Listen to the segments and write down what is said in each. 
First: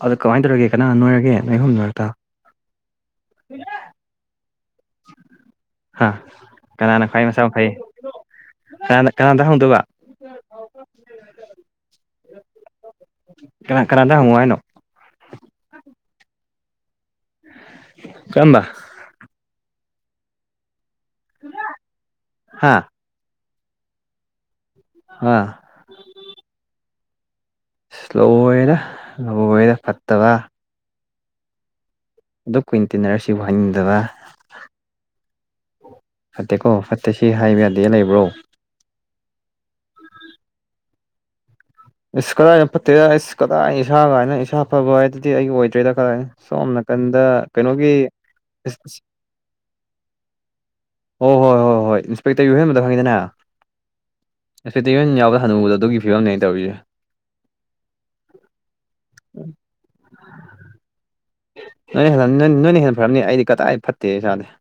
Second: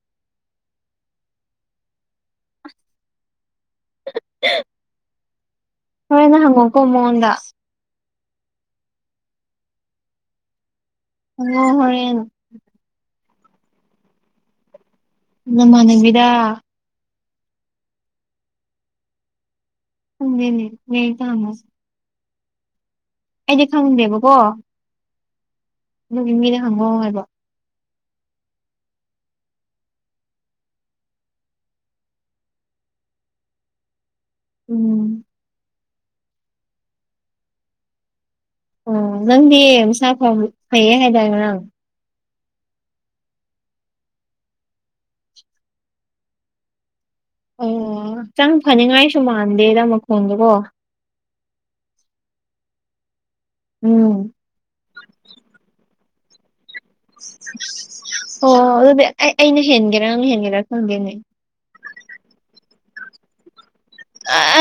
ꯑꯣ ꯑꯗꯣ ꯀꯃꯥꯏꯟ ꯇꯧꯔꯒꯦ ꯀꯅꯥꯅ ꯅꯣꯏꯔꯒꯦ ꯅꯣꯢ ꯑꯍꯨꯝꯒꯤ ꯃꯔꯛꯇ [unintelligible] ꯍꯥ ꯍꯣꯔꯦꯟꯅ ꯍꯪꯉꯣꯀꯣ ꯀꯅꯥꯅ ꯈ꯭ꯋꯥꯏ ꯃꯉꯣꯟꯗ ꯃꯁꯥ ꯐꯩ ꯀꯅꯥꯗ ꯀꯅꯥꯗ ꯍꯪꯗꯣꯕ ꯆꯪꯉꯛꯑꯣ ꯍꯣꯔꯦꯟ ꯀꯅꯥ ꯀꯅꯥꯗ ꯍꯪꯉꫭ ꯍꯥꯏꯅꯣ ꯅꯃꯥꯟꯅꯕꯤꯗꯥ ꯀꯔꯝꯕ ꯈꯪꯗꯦꯅꯦ ꯕꯦꯡꯇ ꯍꯪꯉꫭ ꯍꯥꯥ ꯑꯩꯗꯤ ꯈꯪꯗꯦꯕꯀꯣ ꯍꯥ ꯌꯨꯝꯒꯤ ꯃꯤꯗ ꯍꯪꯉꯣ ꯍꯥꯏꯕ ꯂꯣꯏꯔꯦꯗ ꯂꯣꯏꯔꯦꯗ ꯐꯠꯇꯕ ꯑꯗꯨꯛ ꯀꯨꯏꯟ ꯇꯤꯟꯅꯔ ꯁꯤꯕꫭꯛ ꯍꯥꯏꯅꯤꯡꯗꯕ ꯎꯝ ꯐꯠꯇꯦꯀꯣ ꯐꯠꯇꯦ ꯁꯤ ꯍꯥꯏꯕ ꯌꯥꯗꯦ ꯂꯩꯕ꯭ꯔꯣ ꯑꯣ ꯅꯪꯗꯤ ꯃꯁꯥ ꯐꯕ ꯐꯩꯌꯦ ꯍꯥꯏꯗꯥꯏ ꯉꯔꯥꯡ ꯏꯁ ꯀꯗꯥꯏꯗ ꯐꯠꯇꯦꯗ ꯑꯩꯁ ꯀꯗꯥꯏ ꯏꯁꯥ ꯒꯥꯏꯅ ꯏꯁꯥ ꯐꯕ ꯍꯥꯏꯗꯨꯗꯤ ꯑꯩ ꯑꯣꯏꯗ꯭ꯔꯦꯗ [unintelligible] ꯁꯣꯝ ꯅꯥꯀꯟꯗ ꯀꯩꯅꯣꯒꯤ ꯑꯣ ꯍꯛꯆꯥꯡ ꯐꯅꯤꯡꯉꯥꯏꯁꯨ ꯃꯥꯟꯗꯦꯗ ꯃꯈꯣꯟꯗꯨꯀꯣ ꯑꫭ ꯍꯣꯏ ꯑꫭ ꯍꯣꯏ ꯏꯟꯁꯄꯦꯛꯇꯔ ꯌꯨꯍꯦꯟꯕꯗꯣ ꯈꯪꯉꯤꯗꯅ ꯎꯝ [unintelligible] ꯍꯅꯨꯕꯗꫭ ꯑꯗꯨꯒꯤ ꯐꯤꯕꯝꯅꯦ ꯑꯩ ꯇꯧꯔꯤꯖꯦ ꯑꯣ ꯑꯗꯨꯗꯤ ꯑꯩ ꯑꯩꯅ ꯍꯦꯟꯒꯦꯔ ꯅꯪꯅ ꯍꯦꯟꯒꯦꯔ ꯈꯪꯗꯦꯅꯦ ꯅꯣꯏꯅ ꯍꯦꯜꯂꯝꯅꯤ ꯅꯣꯏꯅ ꯍꯦꯟꯅ ꯐꯔꯝꯅꯤ ꯑꯩꯗꯤ ꯀꯗꯥꯏ ꯐꯠꯇꯦꯍꯦ ꯏꯁꯥꯗꯤ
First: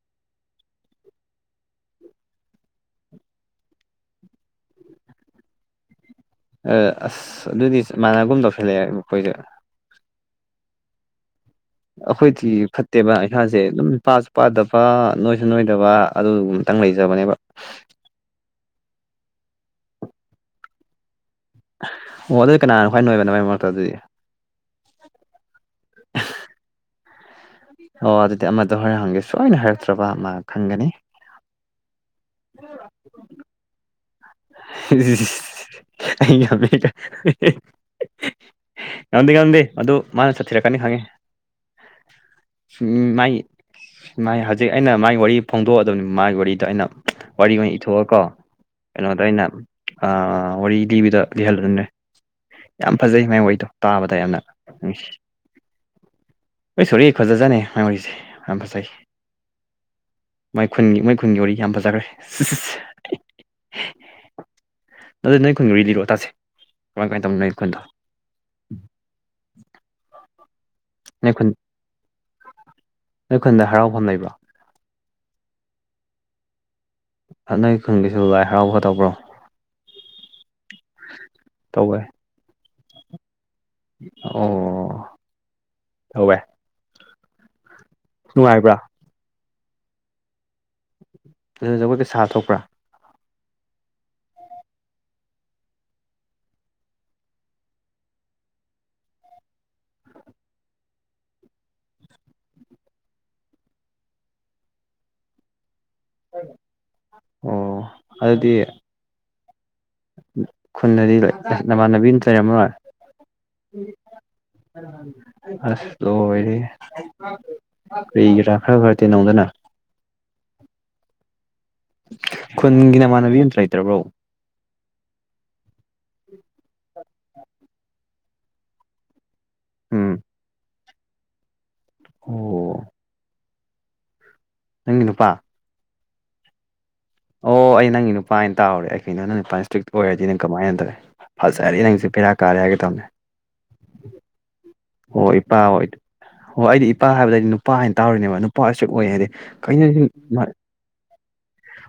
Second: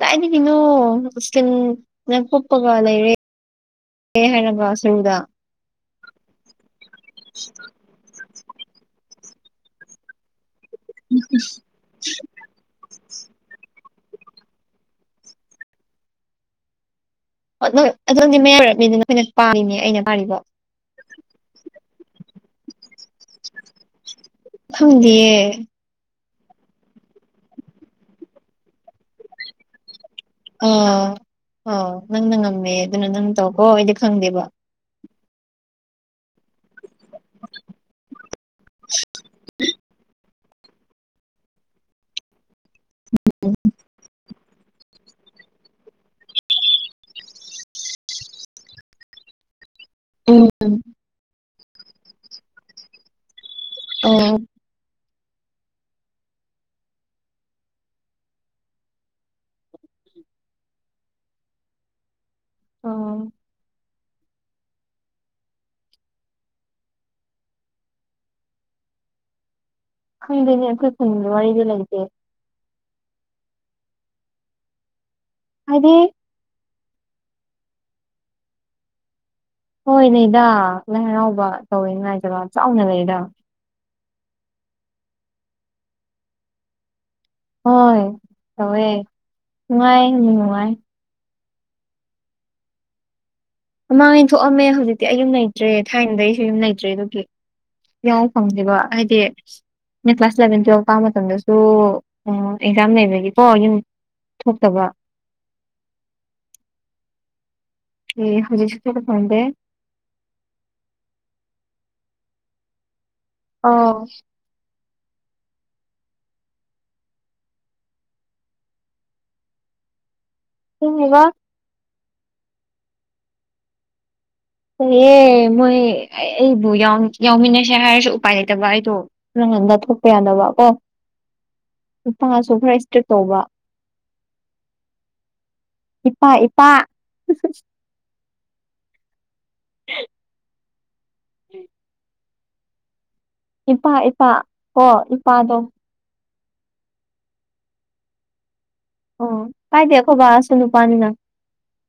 ꯀꯗꯥꯥꯏꯗꯒꯤꯅꯣ ꯁꯇ꯭ꯔꯤꯡꯅ ꯀꯨꯞꯄꯒ ꯂꯩꯔꯦ [unintelligible] ꯍꯥꯏꯔꯒ ꯁ꯭ꯇꯔꯤꯡꯗ ꯑ ꯑꯁ ꯑꯗꯨꯗꯤ ꯃꯥꯟꯅꯒꯨꯝ ꯇꯧꯁꯜꯂꯛꯑꯦ ꯑꯈꫭꯏꯗ [inaudible] ꯑꯈꯣꯏꯗꯤ ꯐꯠꯇꯦꯕ ꯏꯁꯥꯖꯦ ꯑꯗꯨꯝ ꯄꯥꯁꯨ ꯄꯥꯗꯕ ꯅꯣꯏꯁꯨ ꯅꯣꯏꯗꯕ ꯑꯗꯨꯒꯨꯝ ꯇꯪ ꯂꯩꯖꯕꯅꯦꯕ [unintelligible] ꯃꯌꯥꯝ ꯑꫭꯏꯔꯞꯅꯤꯗꯅ [unintelligible] ꯑꯣ ꯑꯗꯨꯗꯤ ꯀꯅꯥꯅ ꯈ꯭ꯋꯥꯏ ꯅꫭꯏꯕ [unintelligible] ꯃꯔꯛꯇ ꯑꯗꯨꯗꯤ ꯈꯪꯗꯤꯌꯦ ꯑꯣ ꯑꯗꯨꯗꯤ ꯑꯃꯗꯣ ꯍꯣꯔꯦꯟ ꯍꯪꯒꯦ ꯁꯣꯏꯅ ꯍꯥꯏꯔꯛꯇ꯭ꯔꯕ ꯃꯥ ꯈꯪꯒꯅꯤ ꯑꯥ ꯑꯣ ꯅꯪꯅ ꯉꯝꯃꯦ ꯑꯗꯨꯅ ꯅꯪ ꯇꯧꯀꯣ ꯑꯩꯗꯤ ꯈꯪꯗꯦꯕ [unintelligible] ꯑꯩꯅ ꯉꯝꯃꯦ [unintelligible] ꯉꯝꯗꯦ ꯉꯝꯗꯦ ꯑꯗꯨ ꯃꯥꯅ ꯊꯤꯔꯛꯀꯅꯦ ꯈꯪꯉꯦ ꯁꯨꯝ ꯃꯥꯏ ꯃꯥꯥꯏ ꯍꯧꯖꯤꯛ ꯑꯩꯅ ꯃꯥꯏ ꯋꯥꯔꯤ ꯐꯣꯡꯗꯣꯛꯑꯗꯝꯅꯤ ꯃꯥꯏ ꯋꯥꯔꯤꯗ ꯑꯩꯅ ꯋꯥꯔꯤ ꯑꯣꯏꯅ ꯏꯊꯣꯛꯑꯀꯣ ꯀꯩꯅꯣꯗ ꯑꯩꯅ ꯑꯥ ꯎꯝ ꯋꯥꯔꯤ ꯂꯤꯕꯗ ꯂꯤꯍꯜꯂꯗꯝꯅꯦ ꯌꯥꯝ ꯐꯖꯩ ꯃꯥꯏ ꯋꯥꯔꯤꯗꯣ ꯇꯥꯕꯗ ꯑꯣ ꯌꯥꯝꯅ [unintelligible] ꯑꯩꯁꯣꯔꯤ ꯐꯖꯖꯥꯠꯅꯦ ꯃꯥꯏ ꯋꯥꯔꯤꯖꯦ ꯌꯥꯝ ꯐꯖꯩ ꯃꯥꯏ ꯈꯨꯟꯒꯤ ꯃꯣꯏ ꯈꯨꯟꯒꯤ ꯋꯥꯔꯤ ꯌꯥꯝ ꯐꯖꯒ꯭ꯔꯦ [unintelligible] ꯑꯣ ꯑꯗꯨ ꯅꯣꯏ ꯈꯨꯟꯒꯤ ꯋꯥꯔꯤ ꯂꯤꯔꯛꯑꫭ ꯇꯥꯁꯦ ꯀꯝꯃꯥꯏ ꯀꯝꯃꯥꯏ ꯇꯧꯕꯅꫭ ꯅꯣꯏ ꯈꯨꯟꯗꯣ ꯈꯪꯗꯦꯅꯦ ꯑꯈꯣꯏ ꯈꯨꯟꯒꯤ ꯅꯣꯏ ꯈꯨꯟ ꯋꯥꯔꯤꯗꯤ ꯂꯩꯇꯦ ꯅꯣꯏ ꯈꯨꯟꯗ ꯍꯔꯥꯎꯐꯝ ꯂꯩꯕ꯭ꯔꯣ ꯍꯥꯏꯗꯤ ꯅꯣꯏ ꯈꯨꯟꯒꯤꯁꯨ ꯂꯥꯏ ꯍꯔꯥꯎꯕ ꯇꯧꯕ꯭ꯔꯣ ꯍꯣꯏ ꯅꯩꯗ ꯂꯥꯏ ꯍꯔꯥꯎꯕ ꯇꯧꯋꯦ ꯉꯥꯏꯖꯔ ꯆꯥꯎꯅ ꯂꯩꯗ ꯑꯣ ꯇꯧꯋꯦ ꯍꯣꯏ ꯇꯧꯋꯦ ꯅꯨꯡꯉꯥꯏ ꯅꯨꯡꯉꯥꯏ ꯑꯗꯨꯗ ꯖꯒꯣꯏꯒ ꯁꯥꯥ ꯊꯣꯛꯄ꯭ꯔꯥ ꯃꯃꯥꯡꯉꯩ ꯊꯣꯛꯑꯝꯃꯦ ꯍꯧꯖꯤꯛꯇꯤ ꯑꯩ ꯌꯨꯝ ꯂꯩꯇ꯭ꯔꯦ ꯊꯥꯏꯅꯗꯩꯁꯨ ꯌꯨꯝ ꯂꯩꯇ꯭ꯔꯦ ꯑꯗꯨꯒꯤ ꯌꯥꯎ ꯐꯪꯗꯦꯕ ꯍꯥꯏꯗꯤ ꯑꯩꯅ ꯀ꯭ꯂꯥꯁ ꯏꯂꯚꯦꯟ ꯇꯨꯋꯦꯜꯞ ꯀꯥ ꯃꯇꯝꯗꯁꯨ ꯑꯥ ꯑꯦꯛꯖꯥꯝ ꯂꯩꯕꯒꯤꯀꯣ ꯌꯨꯝ ꯊꯣꯛꯇꯕ ꯑꯣ ꯑꯦ ꯑꯗꯨꯗꯤ ꯍꯧꯖꯤꯁꯨ ꯌꯥꯎ ꯐꯪꯗꯦ ꯈꯨꯟꯗꯗꯤ ꯂꯣꯏ ꯅꯃꯥꯟꯅꯕꯤ ꯇꯥ ꯂꯩꯔꯝꯃꯔꯣꯏ ꯑꯣ ꯑꯁ ꯂꯣꯏꯔꯦꯍꯦ ꯀꯩꯒꯤꯔꯥ ꯈꯔ ꯈꯔ ꯇꯤꯅꯧꯗꯅ ꯗꯪꯗꯦꯗ ꯈꯨꯟꯒꯤ ꯅꯃꯥꯟꯅꯕꯤ ꯑꯝꯇ ꯂꯩꯇ꯭ꯔꯕꯣ ꯂꯩꯌꯦ ꯃꯣꯏ ꯑꯩꯕꯨ ꯌꯥꯎ ꯌꯥꯎꯃꯤꯟꯅꯁꯦ ꯍꯥꯏꯔꯁꯨ ꯎꯄꯥꯏ ꯂꯩꯇꯕ ꯑꯩꯗꯣ ꯅꯪꯅ ꯅꯠ ꯥꯊꯣꯛꯄ ꯎꯝ ꯌꯥꯗꯕ ꯀꯣ ꯏꯄꯥꯅꯁꯨ ꯈꯔ ꯑꯣ ꯏꯁꯇ꯭ꯔꯤꯛ ꯇꯧꯕ ꯅꯪꯒꯤ ꯅꯨꯄꯥ ꯏꯄꯥ ꯏꯄꯥ ꯑꯣ ꯑꯩ ꯅꯪꯒꯤ ꯅꯨꯄꯥꯅ ꯇꯥꯎꯔꯦ ꯑꯩ ꯀꯩꯅꯣ ꯅꯪ ꯅꯨꯄꯥꯁꯦ ꯁ꯭ꯇ꯭ꯔꯤꯛ ꯑꯣꯏꯔꯗꯤ ꯅꯪ ꯀꯃꯥꯏꯅ ꯇꯧꯋꯦ ꯐꯖꯔꯦ ꯅꯪꯁꯦ ꯕꯦꯔꯥ ꯀꯥꯔꯦ ꯍꯥꯏꯒꯦ ꯇꯧꯅꯦ ꯏꯄꯥ ꯏꯄꯥ ꯀꯣ ꯑꯣ ꯏꯄꯥꯗꯣ ꯏꯄꯥ ꯑꯣꯗꯤ ꯑꯣ ꯑꯩꯗꯤ ꯏꯄꯥ ꯍꯥꯏꯕꯗꯨꯗ ꯑꯩꯗꯤ ꯅꯨꯄꯥ ꯍꯥꯏꯅ ꯇꯔꯨꯔꯤꯅꯦꯕ ꯅꯨꯄꯥ ꯁ꯭ꯇ꯭ꯔꯤꯛ ꯑꯣꯏꯌꯦ ꯑꯣ ꯀꯥꯏꯗꯦ ꯑꯈꯣꯏꯕꯁꯣ ꯅꯨꯄꯥꯅꯤꯅ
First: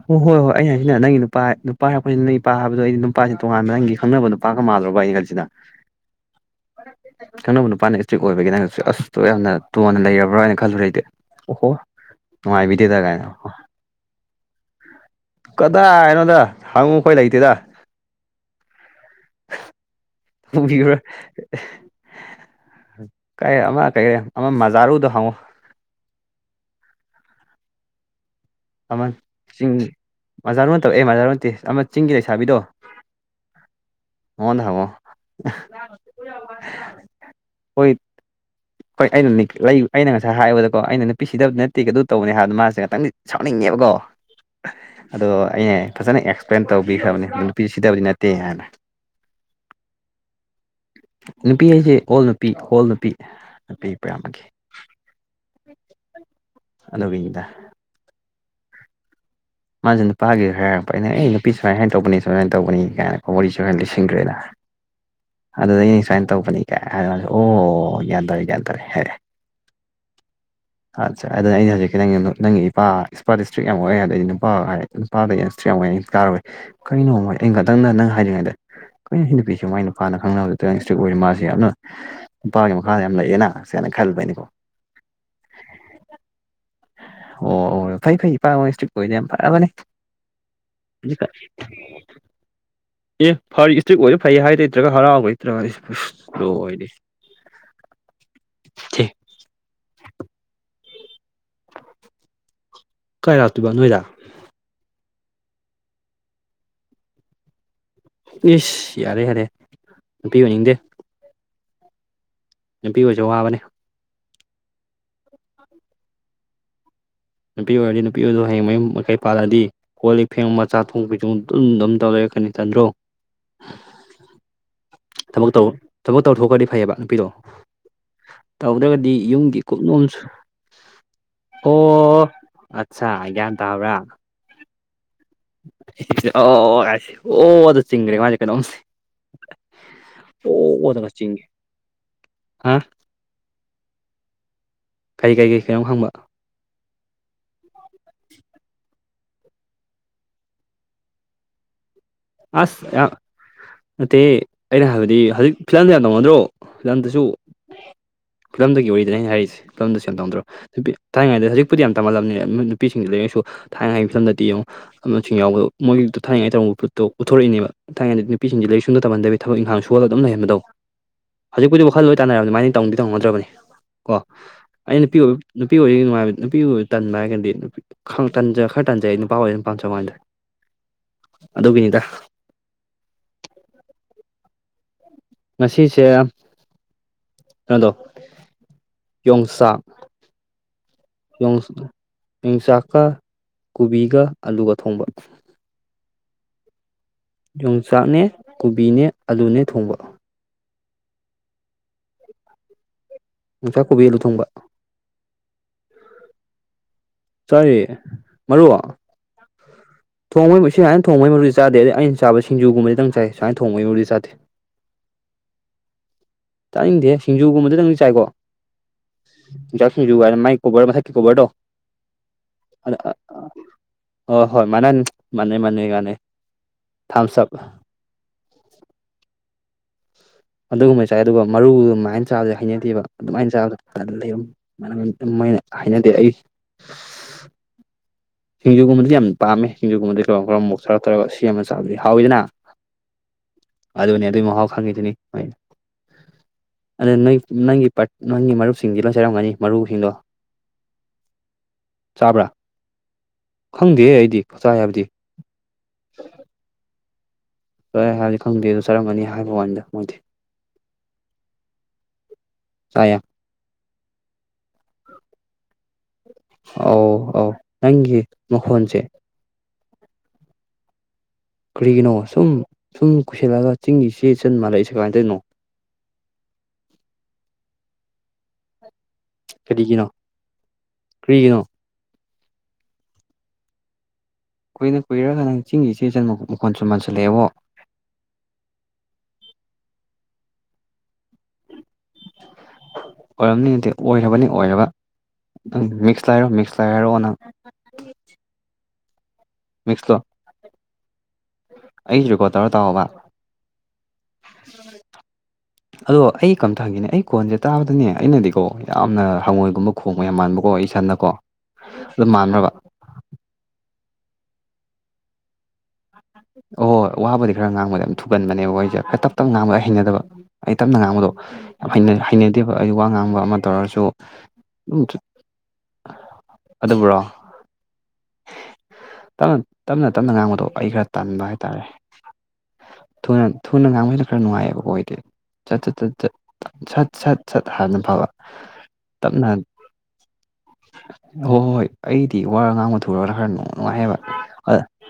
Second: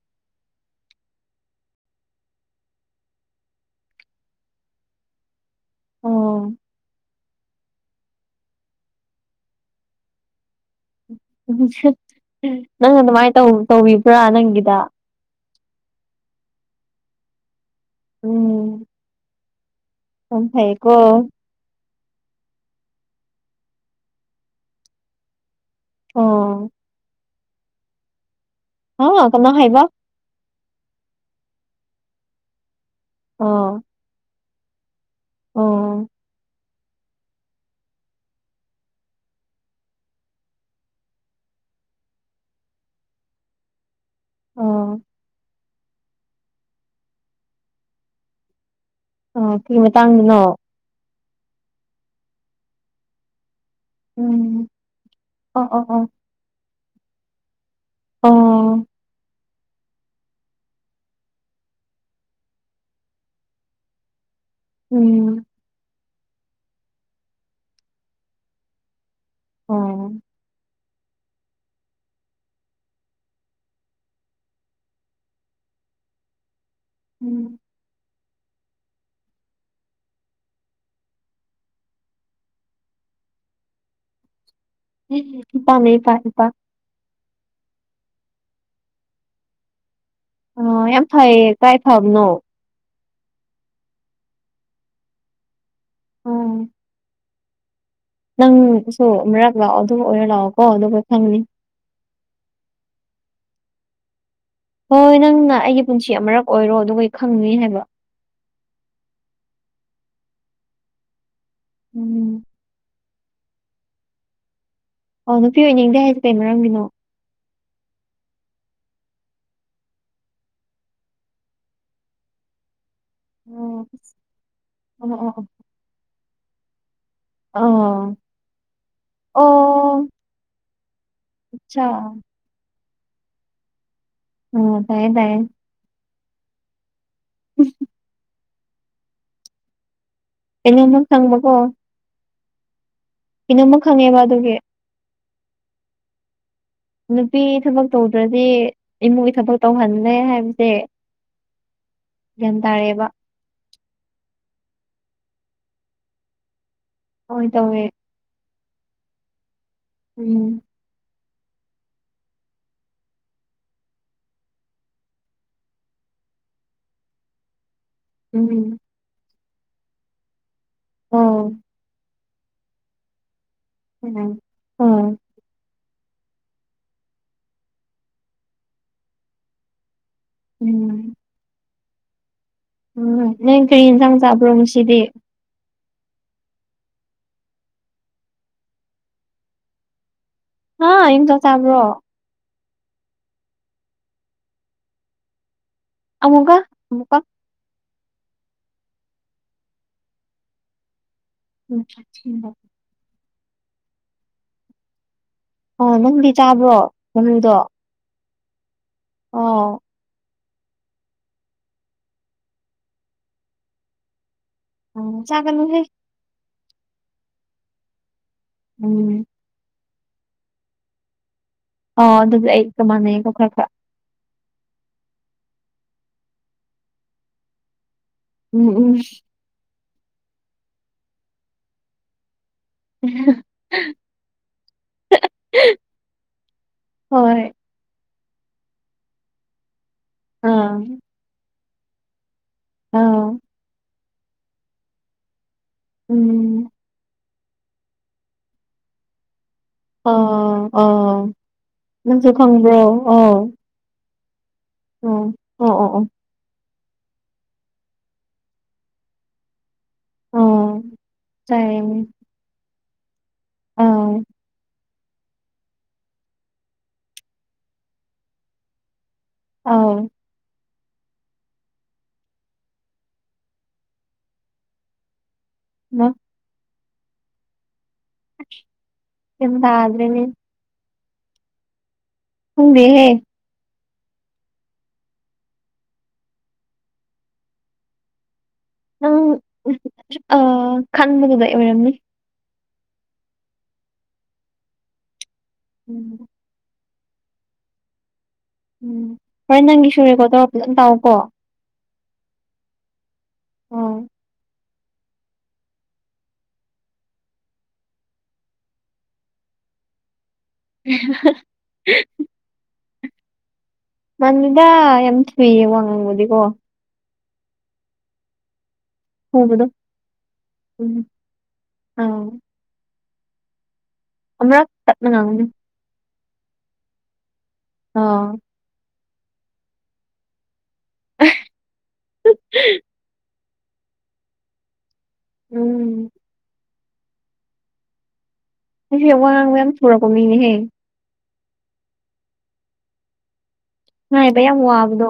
ꯍꯣꯏ ꯍꯣꯏ ꯍꯣꯏ ꯑꯩꯅ ꯍꯥꯏꯁꯤꯅ ꯅꯪꯒꯤ ꯅꯨꯄꯥ ꯅꯨꯄꯥ ꯍꯥꯏꯔꯛꯄꯅꯤꯅ ꯅꯪ ꯏꯄꯥ ꯍꯥꯏꯕꯗꯣ ꯑꯩꯗꯤ ꯅꯨꯄꯥꯁꯦ ꯇꯣꯉꯥꯟꯅ ꯅꯪꯒꯤ ꯈꯪꯅꯕꯗꯣ ꯄꯥꯒ ꯃꯥꯥꯜꯂꯨꯔꯕ ꯑꯩꯩꯅ ꯈꯜꯂꯤꯁꯤꯅ ꯑꯣ ꯈꯪꯅꯕ ꯅꯨꯄꯥꯅ ꯏꯁꯇ꯭ꯔꯤꯛ ꯑꯣꯏꯕꯒꯤ ꯅꯪꯅꯁꯨ ꯑꯁ ꯌꯥꯝꯅ ꯇꯣꯟꯅ ꯂꯩꯔꯕ꯭ꯔꯥ ꯍꯥꯏꯅ ꯈꯜꯂꯨꯔꯦ ꯑꯩꯗꯤ ꯑꯣꯍꯣ [unintelligible] ꯅꯪ ꯅꯨꯡꯉꯥꯏꯕꯤꯗꯦꯗ ꯑꯗꯨꯃꯥꯏ ꯀꯥꯏꯅ ꯇꯧ ꯇꯧꯕꯤꯕ꯭ꯔꯥ ꯅꯪꯒꯤꯗ ꯀꯗꯥꯏꯅꯣꯗ ꯍꯪꯉꯨ ꯑꯩꯈꯣꯏ ꯂꯩꯇꯦꯗ ꯎꯝ ꯌꯥꯝ ꯐꯩꯀꯣ ꯉꯝꯈꯤꯒ꯭ꯔꯣꯏ ꯀꯩꯩ ꯑꯃ ꯀꯩ ꯑꯃ ꯃꯖꯥꯔꯨꯗꯣ ꯍꯪꯉꯨ ꯑꯣ ꯑꯃ ꯍꯥ ꯀꯅꯥ ꯆꯤꯡ ꯍꯥꯏꯕ ꯃꯖꯥꯔꯨ ꯅꯠꯇꯕ ꯑꯦ ꯃꯖꯥꯔꯨ ꯅꯠꯇꯦ ꯑꯃ ꯆꯤꯡꯒꯤ ꯂꯩꯁꯥꯕꯤꯗꯣ ꯑꯣ ꯃꯉꯣꯟꯗ ꯍꯪꯉꯣ ꯑꯣ ꯍꯣꯏ ꯍꯣꯏ ꯑꯩꯅꯅꯦ ꯑꯩꯅ ꯉꯁꯥꯏ ꯍꯥꯏꯕꯗꯀꯣ ꯑꯩꯅ ꯅꯨꯄꯤ ꯁꯤꯗꯕ ꯅꯠꯇꯦ ꯑꯗꯨ ꯇꯧꯕꯅꯦ ꯍꯥꯏꯕꯗꯣ ꯃꯥꯁꯦ ꯉꯥꯛꯇꯪꯗꯤ ꯁꯥꯎꯅꯤꯡꯉꯦꯕꯀꯣ ꯑꯣ ꯑꯗꯣ ꯑꯩꯅ ꯐꯖꯅ ꯑꯦꯛꯁꯄ꯭ꯂꯦꯟ ꯇꯧꯕꯤꯈ꯭ꯔꯕꯅꯦ ꯅꯨꯄꯤ ꯁꯤꯗꯕꯗꯤ ꯅꯠꯇꯦ ꯍꯥꯏꯅ ꯑꯣ ꯀꯔꯤ ꯃꯇꯥꯡꯗꯅꯣ ꯅꯨꯄꯤ ꯍꯥꯏꯁꯦ ꯑꯣꯜ ꯅꯨꯄꯤ ꯑꯣꯜ ꯅꯨꯄꯤ ꯅꯨꯄꯤ ꯄꯌꯥꯝꯕꯒꯤ ꯎꯝ ꯑꯣ ꯑꯣ ꯑꯣ ꯑꯗꯨꯒꯤꯅꯤꯗ ꯑꯣ ꯃꯥꯁꯦ ꯅꯨꯄꯥꯒꯤ ꯈꯔ ꯍꯥꯏꯔꯛꯄ ꯑꯩꯅ ꯑꯩ ꯅꯨꯄꯤ ꯁꯨꯃꯥꯏꯅ ꯍꯥꯏꯅ ꯇꯧꯕꯅꯤ ꯁꯨꯃꯥꯏꯅ ꯇꯧꯕꯅꯤ ꯀꯥꯏꯅꯀꯣ ꯋꯥꯔꯤ ꯈꯔ ꯂꯤꯁꯤꯟꯈ꯭ꯔꯦ ꯑꯩꯅ ꯎꯝ ꯑꯗꯨꯗꯩ ꯑꯩꯅ ꯁꯨꯃꯥꯏꯅ ꯇꯧꯕꯅꯤꯗ ꯍꯥꯏꯔꯦ ꯃꯥꯁꯨ ꯑꯣ ꯒ꯭ꯌꯥꯟ ꯇꯥꯔꯦ ꯒ꯭ꯌꯥꯟ ꯇꯥꯔꯦ ꯍꯥꯏꯔꯛꯑꯦ ꯎꯝ ꯑꯠꯆꯥ ꯑꯗꯨꯅꯦ ꯑꯩꯅ ꯍꯧꯖꯤꯛꯀꯤ ꯅꯪ ꯅꯪꯒꯤ ꯏꯄꯥ ꯏꯄꯥ ꯁ꯭ꯇ꯭ꯔꯤꯛ ꯌꯥꯝ ꯑꯣꯏꯌꯦ ꯍꯥꯏꯗꯤ ꯅꯨꯄꯥ ꯍꯥꯏ ꯅꯨꯄꯥꯗꯣ ꯁ꯭ꯇ꯭ꯔꯤꯛ ꯌꯥꯝ ꯑꯣꯌꯦ ꯇꯥꯔꯨꯔꯦ ꯀꯩꯅꯣ ꯑꯩꯅ ꯎꯝ ꯈꯜꯂꯦ ꯅꯪꯅ ꯅꯪ ꯍꯥꯏꯗ꯭ꯔꯤꯉꯩꯗ ꯀꯩꯅꯣ ꯁꯤ ꯅꯨꯄꯤꯁꯤꯕꯨ ꯃꯥꯏ ꯅꯨꯄꯥꯅ ꯈꯪꯅꯕ ꯂꯩꯇꯤ ꯁ꯭ꯇ꯭ꯔꯤꯛ ꯑꯣꯏꯔꯤ ꯃꯥꯁꯦ ꯌꯥꯝꯅ ꯅꯨꯄꯥꯒꯤ ꯃꯈꯥꯗ ꯌꯥꯝ ꯂꯩꯌꯦꯅ ꯁꯦꯡꯅ ꯈꯜꯂꯨꯕꯩꯅꯤꯀꯣ ꯎꯝ ꯏꯄꯥꯅꯦ ꯏꯞꯥ ꯏꯄꯥ ꯑꯣ ꯑꯣ ꯐꯩ ꯐꯩ ꯏꯄꯥꯍꯣꯏ ꯁꯇ꯭ꯔꯤꯛ ꯑꯣꯏꯔꯤꯗꯣ ꯌꯥꯝ ꯐꯔꯕꯅꯦ ꯑꯣ ꯌꯥꯝ ꯐꯩꯌꯦ ꯀꯥꯏ ꯐꯕꯅꯣ ꯑꯦ ꯐꯔꯤ ꯁꯇ꯭ꯔꯤꯛ ꯑꯣꯏꯔꯤꯗꯣ ꯐꯩ ꯍꯥꯏꯒꯦ ꯂꯩꯇ꯭ꯔꯒ ꯍꯔꯥꯎꯒꯦ ꯂꯩꯇ꯭ꯔꯒ ꯏꯁ ꯑꯥ ꯂꯣꯏꯔꯦꯍꯦ ꯅꯪꯁꯨ ꯑꯃꯔꯛ ꯂꯥꯛꯑꯣ ꯑꯗꯨ ꯑꯣꯏꯔ ꯂꯥꯛꯑꯣꯀꯣ ꯑꯗꯨꯒ ꯈꯪꯒꯅꯤ ꯀꯥꯏ ꯂꯥꯛꯇꯣꯏꯕ ꯅꯣꯏꯗ ꯍꯣꯏ ꯅꯪꯅ ꯑꯩꯒꯤ ꯄꯨꯟꯁꯤ ꯑꯃꯔꯛ ꯑꯣꯏꯔꯣ ꯑꯗꯨꯒ ꯈꯪꯅꯤ ꯍꯥꯏꯕ ꯏꯁ ꯌꯥꯔꯦ ꯌꯥꯔꯦ ꯅꯨꯄꯤ ꯑꯣꯏꯅꯤꯡꯗꯦ ꯎꯝ ꯅꯨꯄꯤ ꯑꯣꯏꯕꯁꯦ ꯋꯥꯕꯅꯦ ꯑꯣ ꯅꯨꯄꯤ ꯑꯣꯏꯅꯤꯡꯗꯦ ꯍꯥꯏꯁꯦ ꯀꯩ ꯃꯔꯝꯒꯤꯅꯣ ꯅꯨꯄꯤ ꯑꯣꯏꯔꯗꯤ ꯅꯨꯄꯤ ꯑꯣꯏꯔꯗꯣ ꯍꯌꯦꯡ ꯃꯌꯨꯝ ꯃꯀꯩ ꯄꯥꯜꯂꯗꯤ ꯀꯣꯜ ꯂꯤꯛ ꯐꯦꯡꯕ ꯆꯥꯛ ꯊꯣꯡ ꯄꯤꯊꯣꯡ ꯑꯗꯨꯝ ꯑꯗꯨꯝ ꯇꯧ ꯂꯩꯔꯛꯀꯅꯤ ꯇꯟꯗ꯭ꯔꯣ ꯎꯝ ꯊꯕꯛ ꯇꯧ ꯊꯕꯛ ꯇꯧꯊꯣꯛꯈ꯭ꯔꯗꯤ ꯐꯩꯌꯦꯕ ꯥꯅꯨꯄꯤꯗꯣ ꯑꯣ ꯇꯧꯗ꯭ꯔꯒꯗꯤ ꯌꯨꯝꯒꯤ ꯀꯨꯞꯅꯣꯝ ꯑꯣ ꯑꯆꯥ ꯑꯣ ꯑꯠꯆꯥ ꯒꯤꯌꯥꯟ ꯇꯥꯕ꯭ꯔ ꯑꯣ ꯇꯥꯏꯌꯦ ꯇꯥꯏꯌꯦ ꯑꯣ ꯀꯥꯏ ꯑꯣ ꯗꯣ ꯆꯤꯡꯈ꯭ꯔꯦ ꯃꯥꯁꯦ ꯀꯩꯅꯣꯝꯁꯦ ꯑꯣ ꯀꯩꯅꯣꯝꯃ ꯅꯒ ꯆꯤꯡꯒꯤ ꯈꯪꯕꯀꯣ ꯍꯥ ꯀꯩꯅꯣꯝꯃ ꯈꯪꯉꯦꯕ ꯑꯗꯨꯒꯤ ꯀꯔꯤ ꯀꯔꯤ ꯀꯔꯤꯒꯤ ꯀꯩꯅꯣꯝ ꯍꯪꯕ ꯅꯨꯄꯤ ꯊꯕꯛ ꯇꯧꯗ꯭ꯔꯗꯤ ꯏꯃꯨꯡꯒꯤ ꯊꯕꯛ ꯇꯧꯍꯜꯂꯦ ꯍꯥꯏꯕꯁꯦ ꯒ꯭ꯌꯥꯟ ꯑꯁ ꯇꯥꯔꯦꯕ ꯌꯥꯝ ꯅꯠꯇꯦ ꯑꯩꯅ ꯍꯥꯏꯕꯗꯤ ꯍꯧꯖꯤꯛ ꯐꯤꯂꯝꯗ ꯌꯥꯝ ꯇꯧꯅꯗ꯭ꯔꯣ ꯐꯤꯂꯝꯗꯁꯨ ꯍꯣꯏ ꯇꯧꯋꯦ ꯂꯝꯗꯒꯤ ꯑꯣꯏꯗ꯭ꯔꯦꯅꯦ ꯍꯥꯏꯔꯤꯁꯦ ꯐꯤꯂꯝꯗꯁꯨ ꯌꯥꯝ ꯇꯧꯅꯗ꯭ꯔꯣ ꯎꯝ ꯅꯨꯄꯤ ꯊꯥꯏꯅꯉꯩꯗ ꯍꯧꯖꯤꯛꯄꯨꯗꯤ ꯌꯥꯝ ꯇꯝꯍꯜꯂꯝꯅꯤꯕ ꯅꯨꯄꯤꯁꯤꯡꯗ ꯂꯥꯏꯔꯤꯛ ꯂꯥꯏꯁꯨ ꯊꯥꯏꯅꯉꯩꯒꯤ ꯐꯤꯂꯝꯗꯗꯤ ꯌꯦꯡꯉꯣ ꯑꯗꯨ ꯌꯥꯎꯕ ꯃꯣꯏꯒꯤꯗꯣ ꯊꯥꯅꯤꯡꯉꯩ ꯇꯝꯃꯛꯄ ꯇꯣ ꯎꯊꯣꯔꯛꯏꯅꯦꯕ ꯊꯥꯏꯅꯉꯩꯗꯗꯤ ꯅꯨꯄꯤꯁꯤꯡ ꯎꯝ ꯂꯥꯏꯔꯤꯛꯁꯨ ꯑꯃꯇ ꯇꯝꯍꯟꯗꯕꯤ ꯊꯕꯛ ꯏꯪꯈꯥꯡ ꯁꯨꯍꯜꯂ ꯑꯗꯨꯝ ꯂꯩꯍꯟꯕꯗꯣ ꯎꯝ ꯍꯧꯖꯤꯛꯄꯨꯗꯤ ꯋꯥꯈꯜ ꯂꯣꯏ ꯇꯥꯟꯅꯔꯕꯅꯦ ꯑꯗꯨꯃꯥꯏꯅ ꯇꯧꯗꯤ ꯇꯧꯅꯗ꯭ꯔꯕꯅꯤ ꯀꯣ ꯎꯝ ꯑꯩꯅ ꯎꯝ ꯅꯨꯄꯤ ꯑꯣꯏꯕ ꯅꯨꯄꯤ ꯑꯣꯏ ꯅꯨꯡꯉꯥꯏꯕ ꯅꯨꯄꯤ ꯑꯣꯏ ꯇꯟꯕ ꯍꯥꯏꯔꯒꯗꯤ ꯅꯨꯄꯤ ꯈꯟ ꯈꯔ ꯇꯟꯖꯩ ꯅꯨꯄꯥ ꯑꯣꯏꯅ ꯄꯝꯖ ꯋꯥꯅꯤꯗ ꯎꯝ ꯑꯗꯨꯒꯤꯅꯤꯗ ꯎꯝ ꯅꯪ ꯀꯔꯤ ꯌꯦꯟꯁꯥꯡ ꯆꯥꯕ꯭ꯔꯣ ꯉꯁꯤꯗꯤ ꯉꯁꯤꯁꯦ ꯀꯩꯅꯣꯗꯣ ꯌꯣꯡꯆꯥꯛ ꯍꯥ ꯌꯦꯟꯁꯥꯡ ꯌꯣꯡ ꯆꯥꯕ꯭ꯔꯣ ꯃꯣꯡꯆꯥꯛꯀ ꯀꯣꯕꯤꯒ ꯑꯂꯨꯒ ꯊꯣꯡꯕ ꯑꯃꯨꯛꯀ ꯑꯃꯨꯛꯀ ꯌꯣꯡꯆꯥꯛꯅꯦ ꯀꯣꯕꯤꯅꯦ ꯑꯂꯨꯅꯦ ꯊꯣꯡꯕꯣ ꯎꯝ [unintelligible] ꯥꯌꯣꯡꯆꯥꯛ ꯀꯣꯕꯤ ꯑꯂꯨ ꯊꯣꯡꯕ ꯑꯥ ꯅꯪꯗꯤ ꯆꯥꯕ꯭ꯔꯣ ꯃꯔꯨꯗꯣ ꯆꯥꯏꯌꯦ ꯃꯔꯨ ꯑꯣ ꯊꯣꯡꯕꯩ ꯁꯨꯃꯥꯏꯅ ꯊꯣꯡꯕꯒꯤ ꯃꯔꯨꯗꯤ ꯆꯥꯗꯦ ꯑꯗ ꯑꯩꯅꯥ ꯆꯥꯕꯗꯤ ꯁꯤꯡꯖꯨꯒꯨꯝꯕꯗꯤꯇꯪ ꯆꯥꯏ ꯁꯨꯃꯥꯏꯅ ꯊꯣꯡꯕꯒꯤ ꯃꯔꯨꯗꯤ ꯆꯥꯗꯦ ꯎꯝ ꯆꯥꯒꯅꯨꯍꯦ ꯇꯥꯅꯤꯡꯗꯦꯍꯦ ꯁꯤꯡꯨꯒꯨꯝꯕꯗ ꯗꯪꯗꯤ ꯆꯥꯏꯀꯣ ꯎꯝ ꯌꯣꯡꯆꯥꯛ ꯁꯤꯡꯖꯨ ꯀꯥꯏꯅ ꯃꯥꯥꯏ ꯀꯣꯚꯔ ꯃꯊꯛꯀꯤ ꯀꯣꯕꯔꯗꯣ ꯑꯣ ꯑꯗꯨꯗꯤ ꯑꯩ ꯀ ꯑꯗ ꯑ ꯃꯥꯟꯅꯩꯀꯣ ꯈꯔ ꯈꯔ ꯑꯣ ꯍꯣꯏ ꯃꯥꯅꯟ ꯃꯥꯅꯩ ꯃꯥꯅꯩ ꯃꯥꯅꯩ ꯊꯝꯁꯞ ꯎꯝ ꯎꯝ ꯑꯗꯨꯒꯨꯝꯕꯩ ꯆꯥꯏ ꯑꯗꯨꯒ ꯃꯔꯨ ꯑꯗꯨꯃꯥꯏꯅ ꯆꯥꯕꯁꯦ ꯍꯩꯅꯗꯦꯕ ꯑꯗꯨꯃꯥꯏꯅ ꯆꯥꯕꯗꯣ ꯇꯜꯂꯦꯕ ꯑꯗꯨ ꯃꯥꯏꯅ ꯍꯩꯅꯗꯦ ꯑꯩ ꯍꯣꯏ ꯁꯤꯡꯖꯨꯒꯨꯝꯕꯗꯨꯗꯤ ꯌꯥꯝ ꯄꯥꯝꯃꯦ ꯁꯤꯡꯖꯨꯒꯨꯝꯕꯗꯤ ꯀꯥꯡꯉꯧ ꯈꯔ ꯑꯥ ꯃꯣꯔꯣꯛ ꯁꯥꯔꯞ ꯇꯧꯔꯒ ꯁꯦꯝꯃ ꯆꯥꯕꯗꯤ ꯍꯥꯎꯋꯤꯗꯅ ꯑꯧ ꯑꯗꯨꯅꯦ ꯑꯗꯨꯏ ꯃꯍꯥꯎ ꯈꯪꯉꯤꯗꯨꯅꯤ ꯍꯣꯏ ꯎꯝ ꯑꯗꯨꯏ ꯅꯣꯏ ꯅꯪꯒꯤ ꯄꯥꯔ ꯅꯪꯒꯤ ꯃꯔꯨꯞꯁꯤꯡꯗꯤ ꯂꯣꯏ ꯆꯥꯔꯝꯒꯅꯤ ꯃꯔꯨꯁꯤꯡꯗꯣ ꯑꯧ ꯑꯧ ꯅꯪꯁꯨ ꯈꯪꯕ꯭ꯔꯣ ꯑꯣ ꯈꯪꯗꯦꯍꯦ ꯑꯩꯗꯤ ꯆꯥꯏ ꯍꯥꯏꯕꯗꯤ ꯑꯧ ꯑꯣ ꯑꯣ ꯑꯣ ꯆꯥꯏ ꯍꯥꯏꯕꯗꯤ ꯈꯪꯗꯦ ꯑꯗꯣ ꯆꯔꯝꯒꯅꯤ ꯍꯥꯏꯕ ꯋꯥꯅꯤꯗ ꯃꯣꯏꯗꯤ ꯑꯣ ꯆꯥꯏ ꯍꯥꯏꯝꯅꯤ ꯆꯥꯏꯌꯦ ꯑꯥ ꯑꯧ ꯑꯧ ꯅꯪꯒꯤ ꯃꯈꯣꯟꯁꯦ ꯑꯥꯎ ꯀ꯭ꯔꯤꯒꯤꯅꯣ ꯁꯨꯝ ꯁꯨꯝ ꯀꯨꯏꯁꯜꯂꯑꯒ ꯆꯤꯡꯒꯤ ꯏꯆꯦ ꯏꯆꯟ ꯃꯥꯜꯂꯛꯏꯁꯦ ꯀꯃꯥꯏ ꯇꯣꯏꯅꯣ ꯅꯠ [inaudible] ꯀꯔꯤꯒꯤꯅꯣ ꯇꯥꯗ꯭ꯔꯦꯅꯦ ꯀ꯭ꯔꯤꯒꯤꯅꯣ ꯈꯪꯗꯦꯍꯦ ꯀꯨꯏꯔ ꯀꯨꯏꯔꯒ ꯅꯪ ꯆꯤꯡꯒꯤ ꯏꯆꯦ ꯏꯆꯟ ꯃꯈꯣꯟ ꯃꯥꯟ ꯁꯨꯝ ꯃꯟꯁꯜꯂꯛꯑꯦꯕꯣ ꯅꯪ ꯑꯥ ꯈꯟꯕꯗꯨꯗꯩ ꯑꯣꯏꯔꯝꯅꯤ ꯑꯣꯏꯔꯝꯅꯤꯗꯤ ꯑꯣꯏꯔꯕꯅꯤ ꯑꯣꯏꯔꯕ ꯅꯪ ꯎꯝ ꯃꯤꯛꯁꯂ ꯍꯥꯏꯔꯣ ꯃꯤꯛꯁ ꯇ ꯍꯥꯏꯔꯑꯣ ꯅꯪ ꯎꯝ ꯍꯣꯔꯦꯟ ꯅꯪꯒꯤ ꯁꯨꯔꯦꯀꯣ ꯇꯧꯔꯛꯄꯗꯣ ꯎꯨꯝ ꯇꯥꯑꯣꯀꯣ ꯑꯩꯒꯤ ꯔꯦꯀꯣꯔꯗ ꯇꯧꯔ ꯇꯥꯎꯑꯣꯕ ꯑꯥ [inaudible] [inaudible] ꯑꯗꯣ ꯑꯩ ꯀꯝꯇ ꯍꯪꯒꯦꯅꯦ ꯑꯩ ꯀꯣꯟꯖꯦ ꯇꯥꯕꯗꯅꯦ ꯑꯩꯅꯗꯤꯀꯣ ꯌꯥꯝꯅ ꯍꯉꯣꯏꯒꯨꯝꯕ ꯈꯣꯡꯕ ꯌꯥꯝ ꯃꯥꯟꯕ ꯑꯣ ꯏꯁꯟꯅꯀꯣ ꯑꯗꯨꯝ ꯃꯥꯟꯕ꯭ꯔꯕ ꯃꯥꯟꯗꯦꯗꯥ ꯌꯥꯝ ꯊꯨꯏꯌꯦ ꯋꯥ ꯉꯥꯡꯕꯗꯤꯀꯣ ꯑꯣ ꯋꯥꯕꯨꯗꯤ ꯈꯔ ꯉꯥꯡꯕꯗ ꯌꯥꯝ ꯊꯨꯒꯟꯕꯅꯦꯕꯀꯣ ꯑꯩꯖꯦ ꯑ ꯇꯞ ꯇꯞ ꯊꯨꯕꯗꯣ ꯉꯥꯡꯕꯗꯣ ꯑꯩ ꯍꯩꯅꯗꯕ ꯑꯩ ꯎꯝ ꯇꯞꯅ ꯉꯥꯡꯕꯗꯣ ꯌꯥꯝ ꯍꯩꯅ ꯑꯥ ꯍꯩꯅ ꯇꯦꯕ ꯑꯩ ꯋꯥ ꯉꯥꯡꯕ ꯑꯃ ꯇꯧꯔꯁꯨ ꯑꯃꯔꯛ ꯇꯞꯅ ꯑꯗꯨꯝ ꯉꯥꯡꯉꯨꯅꯦ ꯑꯗꯨꯕꯨꯔꯣ ꯑꯥ ꯇꯞꯅ ꯇꯞꯅ ꯇꯞꯅ ꯉꯥꯡꯕꯗꯣ ꯑꯩ ꯈꯔ ꯇꯟꯕ ꯍꯥꯏꯇꯥꯔꯦ ꯊꯨꯅ ꯊꯨꯅ ꯉꯥꯡꯕꯁꯤꯅ ꯈꯔ ꯅꯨꯡꯉꯥꯏꯌꯦꯕꯀꯣ ꯑꯩꯗꯤ ꯆꯠ ꯆꯠ ꯎꯝ ꯆꯠ ꯇꯠ ꯁꯠ ꯁꯠ ꯁꯠ ꯍꯥꯟꯅ ꯐꯕ ꯑꯩꯁꯦ ꯋꯥ ꯉꯥꯡꯕ ꯌꯥꯝ ꯊꯨꯔꯛꯄ ꯃꯤꯅꯤꯍꯦ ꯍꯣ ꯍꯣꯏ ꯑꯩꯗꯤ ꯋꯥ ꯉꯥꯡꯕ ꯊꯨꯔꯒꯅ ꯈꯔ ꯅꯨꯡꯉꯥꯏꯑꯦꯕ ꯉꯥꯏꯕ ꯌꯥꯝ ꯑ ꯋꯥꯕꯗꯣ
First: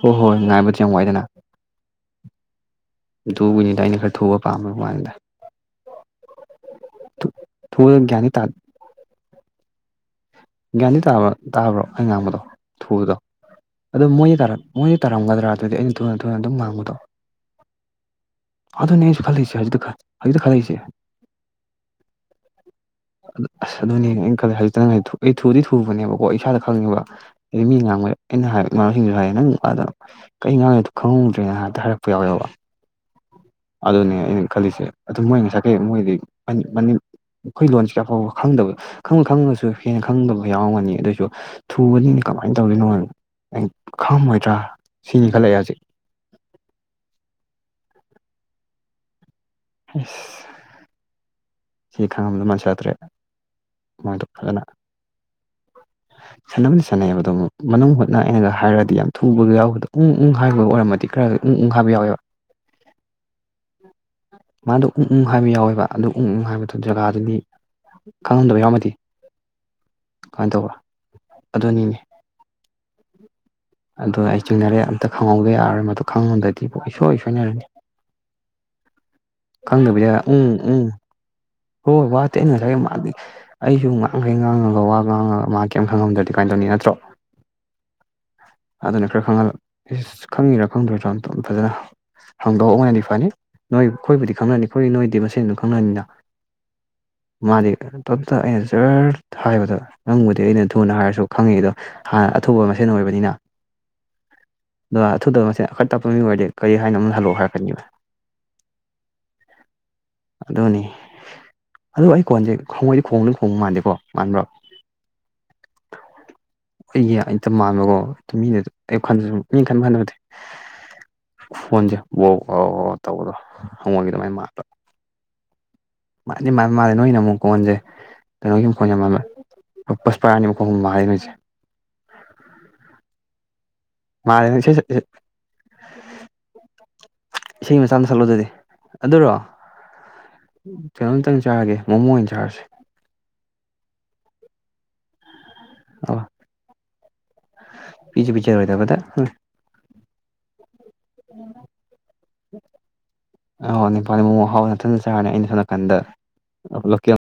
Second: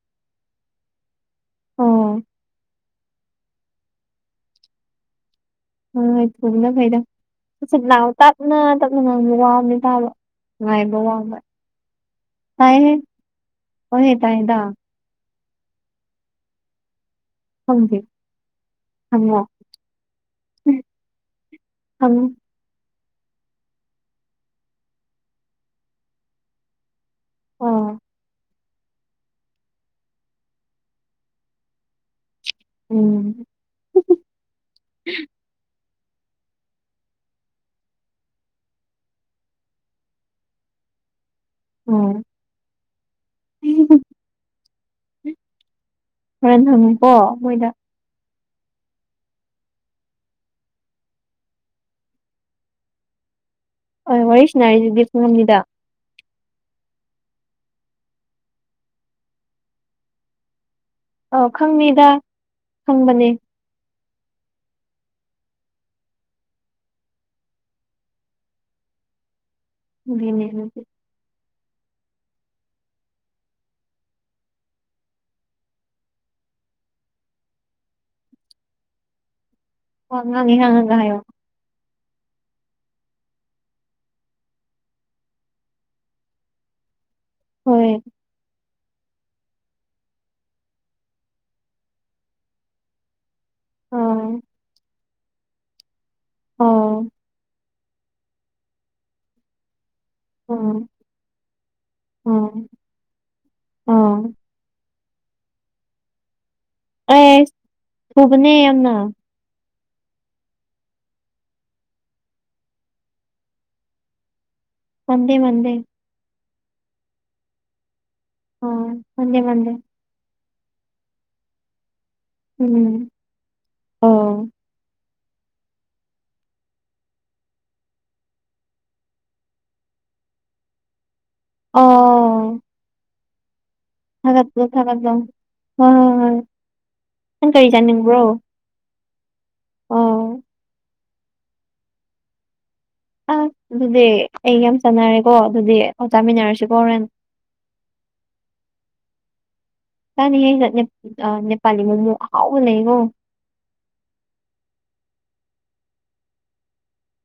ꯍꯣ ꯍꯣꯏ ꯉꯥꯏꯕꯗꯤ ꯌꯥꯝ ꯋꯥꯏꯗꯅꯥ ꯑꯣ ꯗꯨꯕꯅꯤꯗ ꯑꯩꯅ ꯈꯔ ꯊꯨꯕ ꯄꯥꯝꯕꯩ ꯋꯥꯅꯤꯗꯥ ꯍꯣ ꯍꯣꯏ ꯊꯨꯕꯅ ꯐꯩꯗ ꯊꯨꯕꯗ [unintelligible] ꯒ꯭ꯌꯥꯟꯗꯤ ꯇꯞꯅ ꯇꯞꯅ ꯉꯥꯡꯕ ꯋꯥꯕꯅꯦ ꯇꯥꯕ ꯒ꯭ꯌꯥꯟꯗꯤ ꯉꯥꯏꯕ ꯇꯥꯕ꯭ꯔꯣ ꯋꯥꯕ ꯇꯥꯕ꯭ꯔꯣ ꯑꯩ ꯉꯥꯡꯕꯗꯣ ꯇꯥꯏꯍꯦ ꯊꯨꯕꯗꯣ ꯑꯗꯣ ꯍꯣꯏꯍꯦ ꯃꯣꯏꯌꯦ ꯇꯥꯏꯗ ꯇꯥꯔꯛ ꯃꯣꯏ ꯇꯥꯔꯝꯒꯗ꯭ꯔꯥ ꯑꯗꯨꯗꯤ ꯑꯩꯅ ꯊꯨꯅ ꯊꯨꯅ ꯑꯗꯨꯝ ꯉꯥꯡꯕꯗꯣ ꯈꯪꯗꯦ ꯑꯗꯨꯅꯦ ꯑꯩꯁꯨ ꯍꯪꯉꯣ ꯈꯜꯂꯤꯁꯦ ꯍꯧꯖꯤꯛꯇ ꯈꯜ ꯍꯧꯖꯤꯛꯇ ꯈꯜꯂꯛꯏꯖꯦ ꯑꯪ ꯑꯁ ꯑꯗꯨꯅꯤꯅꯦ ꯑꯩꯅ ꯈꯜꯂꯤ ꯍꯖꯤꯛꯇꯅꯦ ꯊꯣ ꯑꯩ ꯊꯨꯗꯤ ꯊꯨꯕꯅꯦꯕꯀꯣ ꯏꯁꯥꯗ ꯈꯪꯉꯦꯕ ꯍꯥꯏꯗꯤ ꯃꯤ ꯑꯣ ꯉꯥꯡꯕꯗ ꯑꯩꯅ ꯍꯥꯏ ꯏꯃꯥꯟꯅꯕꯁꯤꯡꯖꯨ ꯍꯥꯏꯌꯦ ꯅꯪ ꯋꯥꯗꯣ ꯑꯩ ꯉꯥꯡꯏꯗꯣ ꯈꯪꯍꯧꯗ꯭ꯔꯦꯅ ꯍꯦꯇ ꯍꯥꯏꯔꯛꯄ ꯌꯥꯎꯋꯦꯕ ꯎꯝ ꯑꯗꯨꯅꯦ ꯑꯩꯅ ꯈꯜꯂꯤꯁꯦ ꯑꯗꯨ ꯃꯣꯏ ꯉꯁꯥꯏꯈꯩ ꯃꯣꯏꯒꯤ ꯑꯟ ꯃꯅꯤꯡ ꯈꯣꯏ ꯂꯣꯟꯁꯤꯔ ꯐꯥꯎꯕ ꯈꯪꯗꯕ ꯈꯪꯕꯨ ꯈꯪꯉꯁꯨ ꯍꯦꯟꯅ ꯈꯪꯗꯕ ꯌꯥꯎꯔꯝꯒꯅꯤ ꯑꯗꯨꯏꯖꯨ ꯊꯨꯕꯅꯤꯅꯦ ꯎꯝ ꯀꯃꯥꯏꯅ ꯇꯧꯗꯣꯏꯅꯣꯅ ꯑꯩ ꯈꯥꯝꯃꯣꯏꯗ꯭ꯔꯥ ꯁꯤꯅꯤ ꯈꯜꯂꯑꯦ ꯑꯩꯌꯥꯛꯖꯦ ꯍꯣꯔꯦꯟ ꯍꯪꯉꯨꯀꯣ ꯃꯣꯏꯗ ꯍꯩꯁ ꯁꯤ ꯈꯪꯉꯝꯗꯧ ꯃꯥꯟꯁꯜꯂꯛꯇ꯭ꯔꯦ ꯍꯣꯏ ꯃꯣꯏꯗꯣ ꯋꯥꯔꯤ ꯐꯖꯅ ꯁꯥꯟꯅꯔꯤꯗꯨꯗꯤ ꯈꯪꯉꯝꯅꯤꯗ [inaudible] ꯁꯥꯟꯅꯕꯨꯗꯤ ꯁꯥꯟꯅꯩꯑꯦꯕꯗꯣ ꯃꯅꯨꯡ ꯍꯨꯠꯅ ꯑꯩꯅꯒ ꯍꯥꯏꯔꯗꯤ ꯌꯥꯝ ꯊꯨꯕꯗꯣ ꯌꯥꯎꯕꯗꯣ ꯎꯪ ꯎꯪ ꯍꯥꯏꯒꯗꯧ ꯑꯣꯏꯔꯝꯃꯗꯤ ꯈꯔ ꯑꯣ ꯎꯪ ꯎꯪ ꯍꯥꯏꯕ ꯈꯪꯉꯤꯗꯥ ꯌꯥꯎꯋꯦꯕ ꯈꯪꯕꯅꯦ ꯃꯥꯗꯣ ꯎ ꯎꯪ ꯍꯥꯏꯕ ꯌꯥꯎꯋꯦꯕ ꯑꯗꯨ ꯎ ꯎꯡ ꯍꯥꯏꯕꯗꯨ ꯖꯒꯥꯗꯨꯗꯤ ꯈꯪꯉꯝꯗꯕ ꯌꯥꯎꯝꯃꯗꯤ ꯑꯗꯨꯒꯤꯅꯦ ꯀꯃꯥꯏꯅ ꯇꯧꯕꯥ ꯑꯗꯨꯅꯤꯅꯦ ꯑꯗꯣ ꯑꯩ ꯆꯤꯡꯅꯔꯦ ꯑꯝꯇ ꯈꯪꯍꯧꯗ ꯌꯥꯔꯣꯏ ꯃꯗꯨ ꯈꯪꯗꯗꯤ ꯏꯨꯁꯣꯏ ꯁꯣꯏꯅꯔꯅꯤ ꯈꯪꯗꯕꯤꯗ ꯋꯥ ꯎꯝ ꯉꯥꯡꯉꯤ ꯎꯝ ꯉꯥꯡꯉꯒ ꯍꯥꯏꯌꯣ ꯍꯣꯏ ꯋꯥ ꯇꯦ ꯑ ꯉꯁꯥꯏ ꯃꯥ ꯑꯩꯁꯨ ꯉꯥꯡꯈꯩ ꯉꯥꯡꯉꯒ ꯋꯥ ꯉꯥꯡꯉꯒ ꯃꯥ ꯀꯩꯝꯇ ꯈꯪꯉꯝꯗ꯭ꯔꯗꯤ ꯀꯃꯥꯏꯅ ꯇꯧꯅꯤ ꯅꯠꯇ꯭ꯔꯣ ꯍꯣꯏ ꯑꯗꯨꯅ ꯈꯔ ꯈꯪꯍꯜꯂ ꯏꯁ ꯈꯪꯉꯤꯔꯥ ꯈꯪꯗ꯭ꯔꯁꯨ ꯑꯝꯇ ꯐꯖꯅ ꯍꯪꯗꯣꯛꯍꯧꯕꯅꯗꯤ ꯐꯅꯤ ꯅꯣꯏ ꯑꯥ ꯑꯩꯈꯣꯏꯕꯨꯗꯤ ꯈꯪꯅꯅꯤ ꯑꯩꯈꯣꯏ ꯅꯣꯏꯗꯤ ꯃꯁꯦꯟꯗꯨ ꯈꯪꯅꯅꯤꯅ ꯑꯣ ꯃꯥꯗꯤ ꯇꯣꯝꯇ ꯑꯩꯅ ꯖꯔ ꯍꯥꯏꯕꯗ ꯅꯪꯕꯨꯗꯤ ꯑꯩꯅ ꯑꯥ ꯊꯨꯅ ꯍꯥꯏꯔꯁꯨ ꯈꯪꯏ ꯑꯗꯣ ꯍꯥꯟꯅ ꯑꯊꯨꯕ ꯑꯥ ꯃꯁꯦꯟ ꯑꯣꯏꯕꯅꯤꯅ ꯑꯥ ꯑꯗꯣ ꯑꯊꯨꯗꯕ ꯃꯁꯦꯟ ꯈꯔ ꯇꯞꯄ ꯃꯤ ꯑꯣꯏꯔꯗꯤ ꯀꯔꯤ ꯍꯥꯏꯅꯣ ꯑꯃꯨꯛ ꯍꯜꯂꯛꯑꯣ ꯑꯩꯁ ꯍꯥꯏꯔꯛꯀꯅꯤꯕ ꯊꯨꯕꯅꯦ ꯌꯥꯝꯅ ꯑꯗꯨꯅꯤ ꯑꯗꯣ ꯑꯩ ꯈꯣꯟꯁꯦ ꯍꯉꯣꯏꯗꯤ ꯈꯣꯡꯕꯗꯧ ꯈꯣꯡꯕ ꯃꯥꯟꯗꯦꯀꯣ ꯃꯥꯟꯕ꯭ꯔꯣ ꯃꯟꯗꯦ ꯃꯟꯗꯦ ꯑꯩꯒꯤ ꯍꯦꯛꯇ ꯃꯥꯟꯕꯀꯣ ꯑꯗꯨ ꯃꯤꯅꯟꯁꯨ ꯑꯥ ꯑꯩꯋꯥꯈꯟꯗꯁꯨ ꯃꯥꯟꯗꯦ ꯃꯤ ꯃꯥꯟꯗꯦ ꯈꯟꯕ ꯈꯟꯗꯕ ꯅꯠꯇꯦ ꯈꯣꯟꯖꯦ ꯋꯣ ꯎꯝ ꯍꯪꯉꯣꯏꯒꯤ ꯑꯗꯨꯃꯥꯏꯅ ꯑꯣ ꯃꯥꯟꯄ ꯃꯥꯟꯗꯤ ꯃꯥꯟꯃꯥꯜꯂꯦ ꯅꯣꯏꯅ ꯑꯃꯨꯛ ꯈꯣꯟꯁꯦ ꯀꯩꯅꯣꯒꯤ ꯃꯈꯣꯟ ꯌꯥꯝ ꯃꯥꯟꯕ ꯄꯨ ꯄꯨꯁꯄꯔꯥꯅꯤ ꯃꯈꯣꯟꯕꯨ ꯃꯥꯜꯂꯤ ꯅꯣꯏꯁꯦ ꯑꯥꯎ ꯃꯥꯂꯦ ꯅꯪ ꯏꯁꯩꯁꯛ ꯏꯁꯩ ꯊꯥꯒꯠꯂꯣ ꯍꯣꯏ ꯍꯣꯏ ꯍꯣꯏ ꯅꯪ ꯀꯔꯤ ꯏꯁꯩ ꯃꯆꯥ ꯑꯃꯇ ꯆꯥꯅꯤꯡꯕ꯭ꯔꯣ ꯁꯛꯂꯛꯑꯣ ꯑꯗꯨꯗꯤ ꯑꯗꯨꯔꯣ ꯑꯣ ꯀꯩꯅꯣꯝꯇꯪ ꯆꯥꯔꯒꯦ ꯃꯣꯃꯣ ꯑꯣꯏꯅ ꯆꯥꯔꯁꯦ ꯑꯁ ꯑꯗꯨꯗꯤ ꯑꯩ ꯌꯥꯝ ꯆꯥꯟꯅꯔꯦꯀꯣ ꯑꯗꯨꯗꯤ ꯑꯧ ꯆꯥꯃꯤꯟꯅꯔꯁꯤꯀꯣ ꯍꯣꯔꯦꯟ ꯄꯤꯖꯨ ꯄꯤꯖꯔꯣꯏꯗꯕꯗ ꯍꯨꯡ [unintelligible] ꯅꯦꯄꯥꯂꯤ ꯃꯣꯃꯣ ꯑꯍꯥꯎꯕ ꯂꯩꯉꯣ ꯑꯣ ꯅꯤꯄꯥꯂꯤ ꯃꯣꯃꯣ ꯑꯍꯥꯎꯕ ꯅꯊꯟꯗ ꯆꯥꯔꯦ ꯑꯩꯅ ꯁꯣꯝ ꯅꯥꯀꯟꯗ [unintelligible]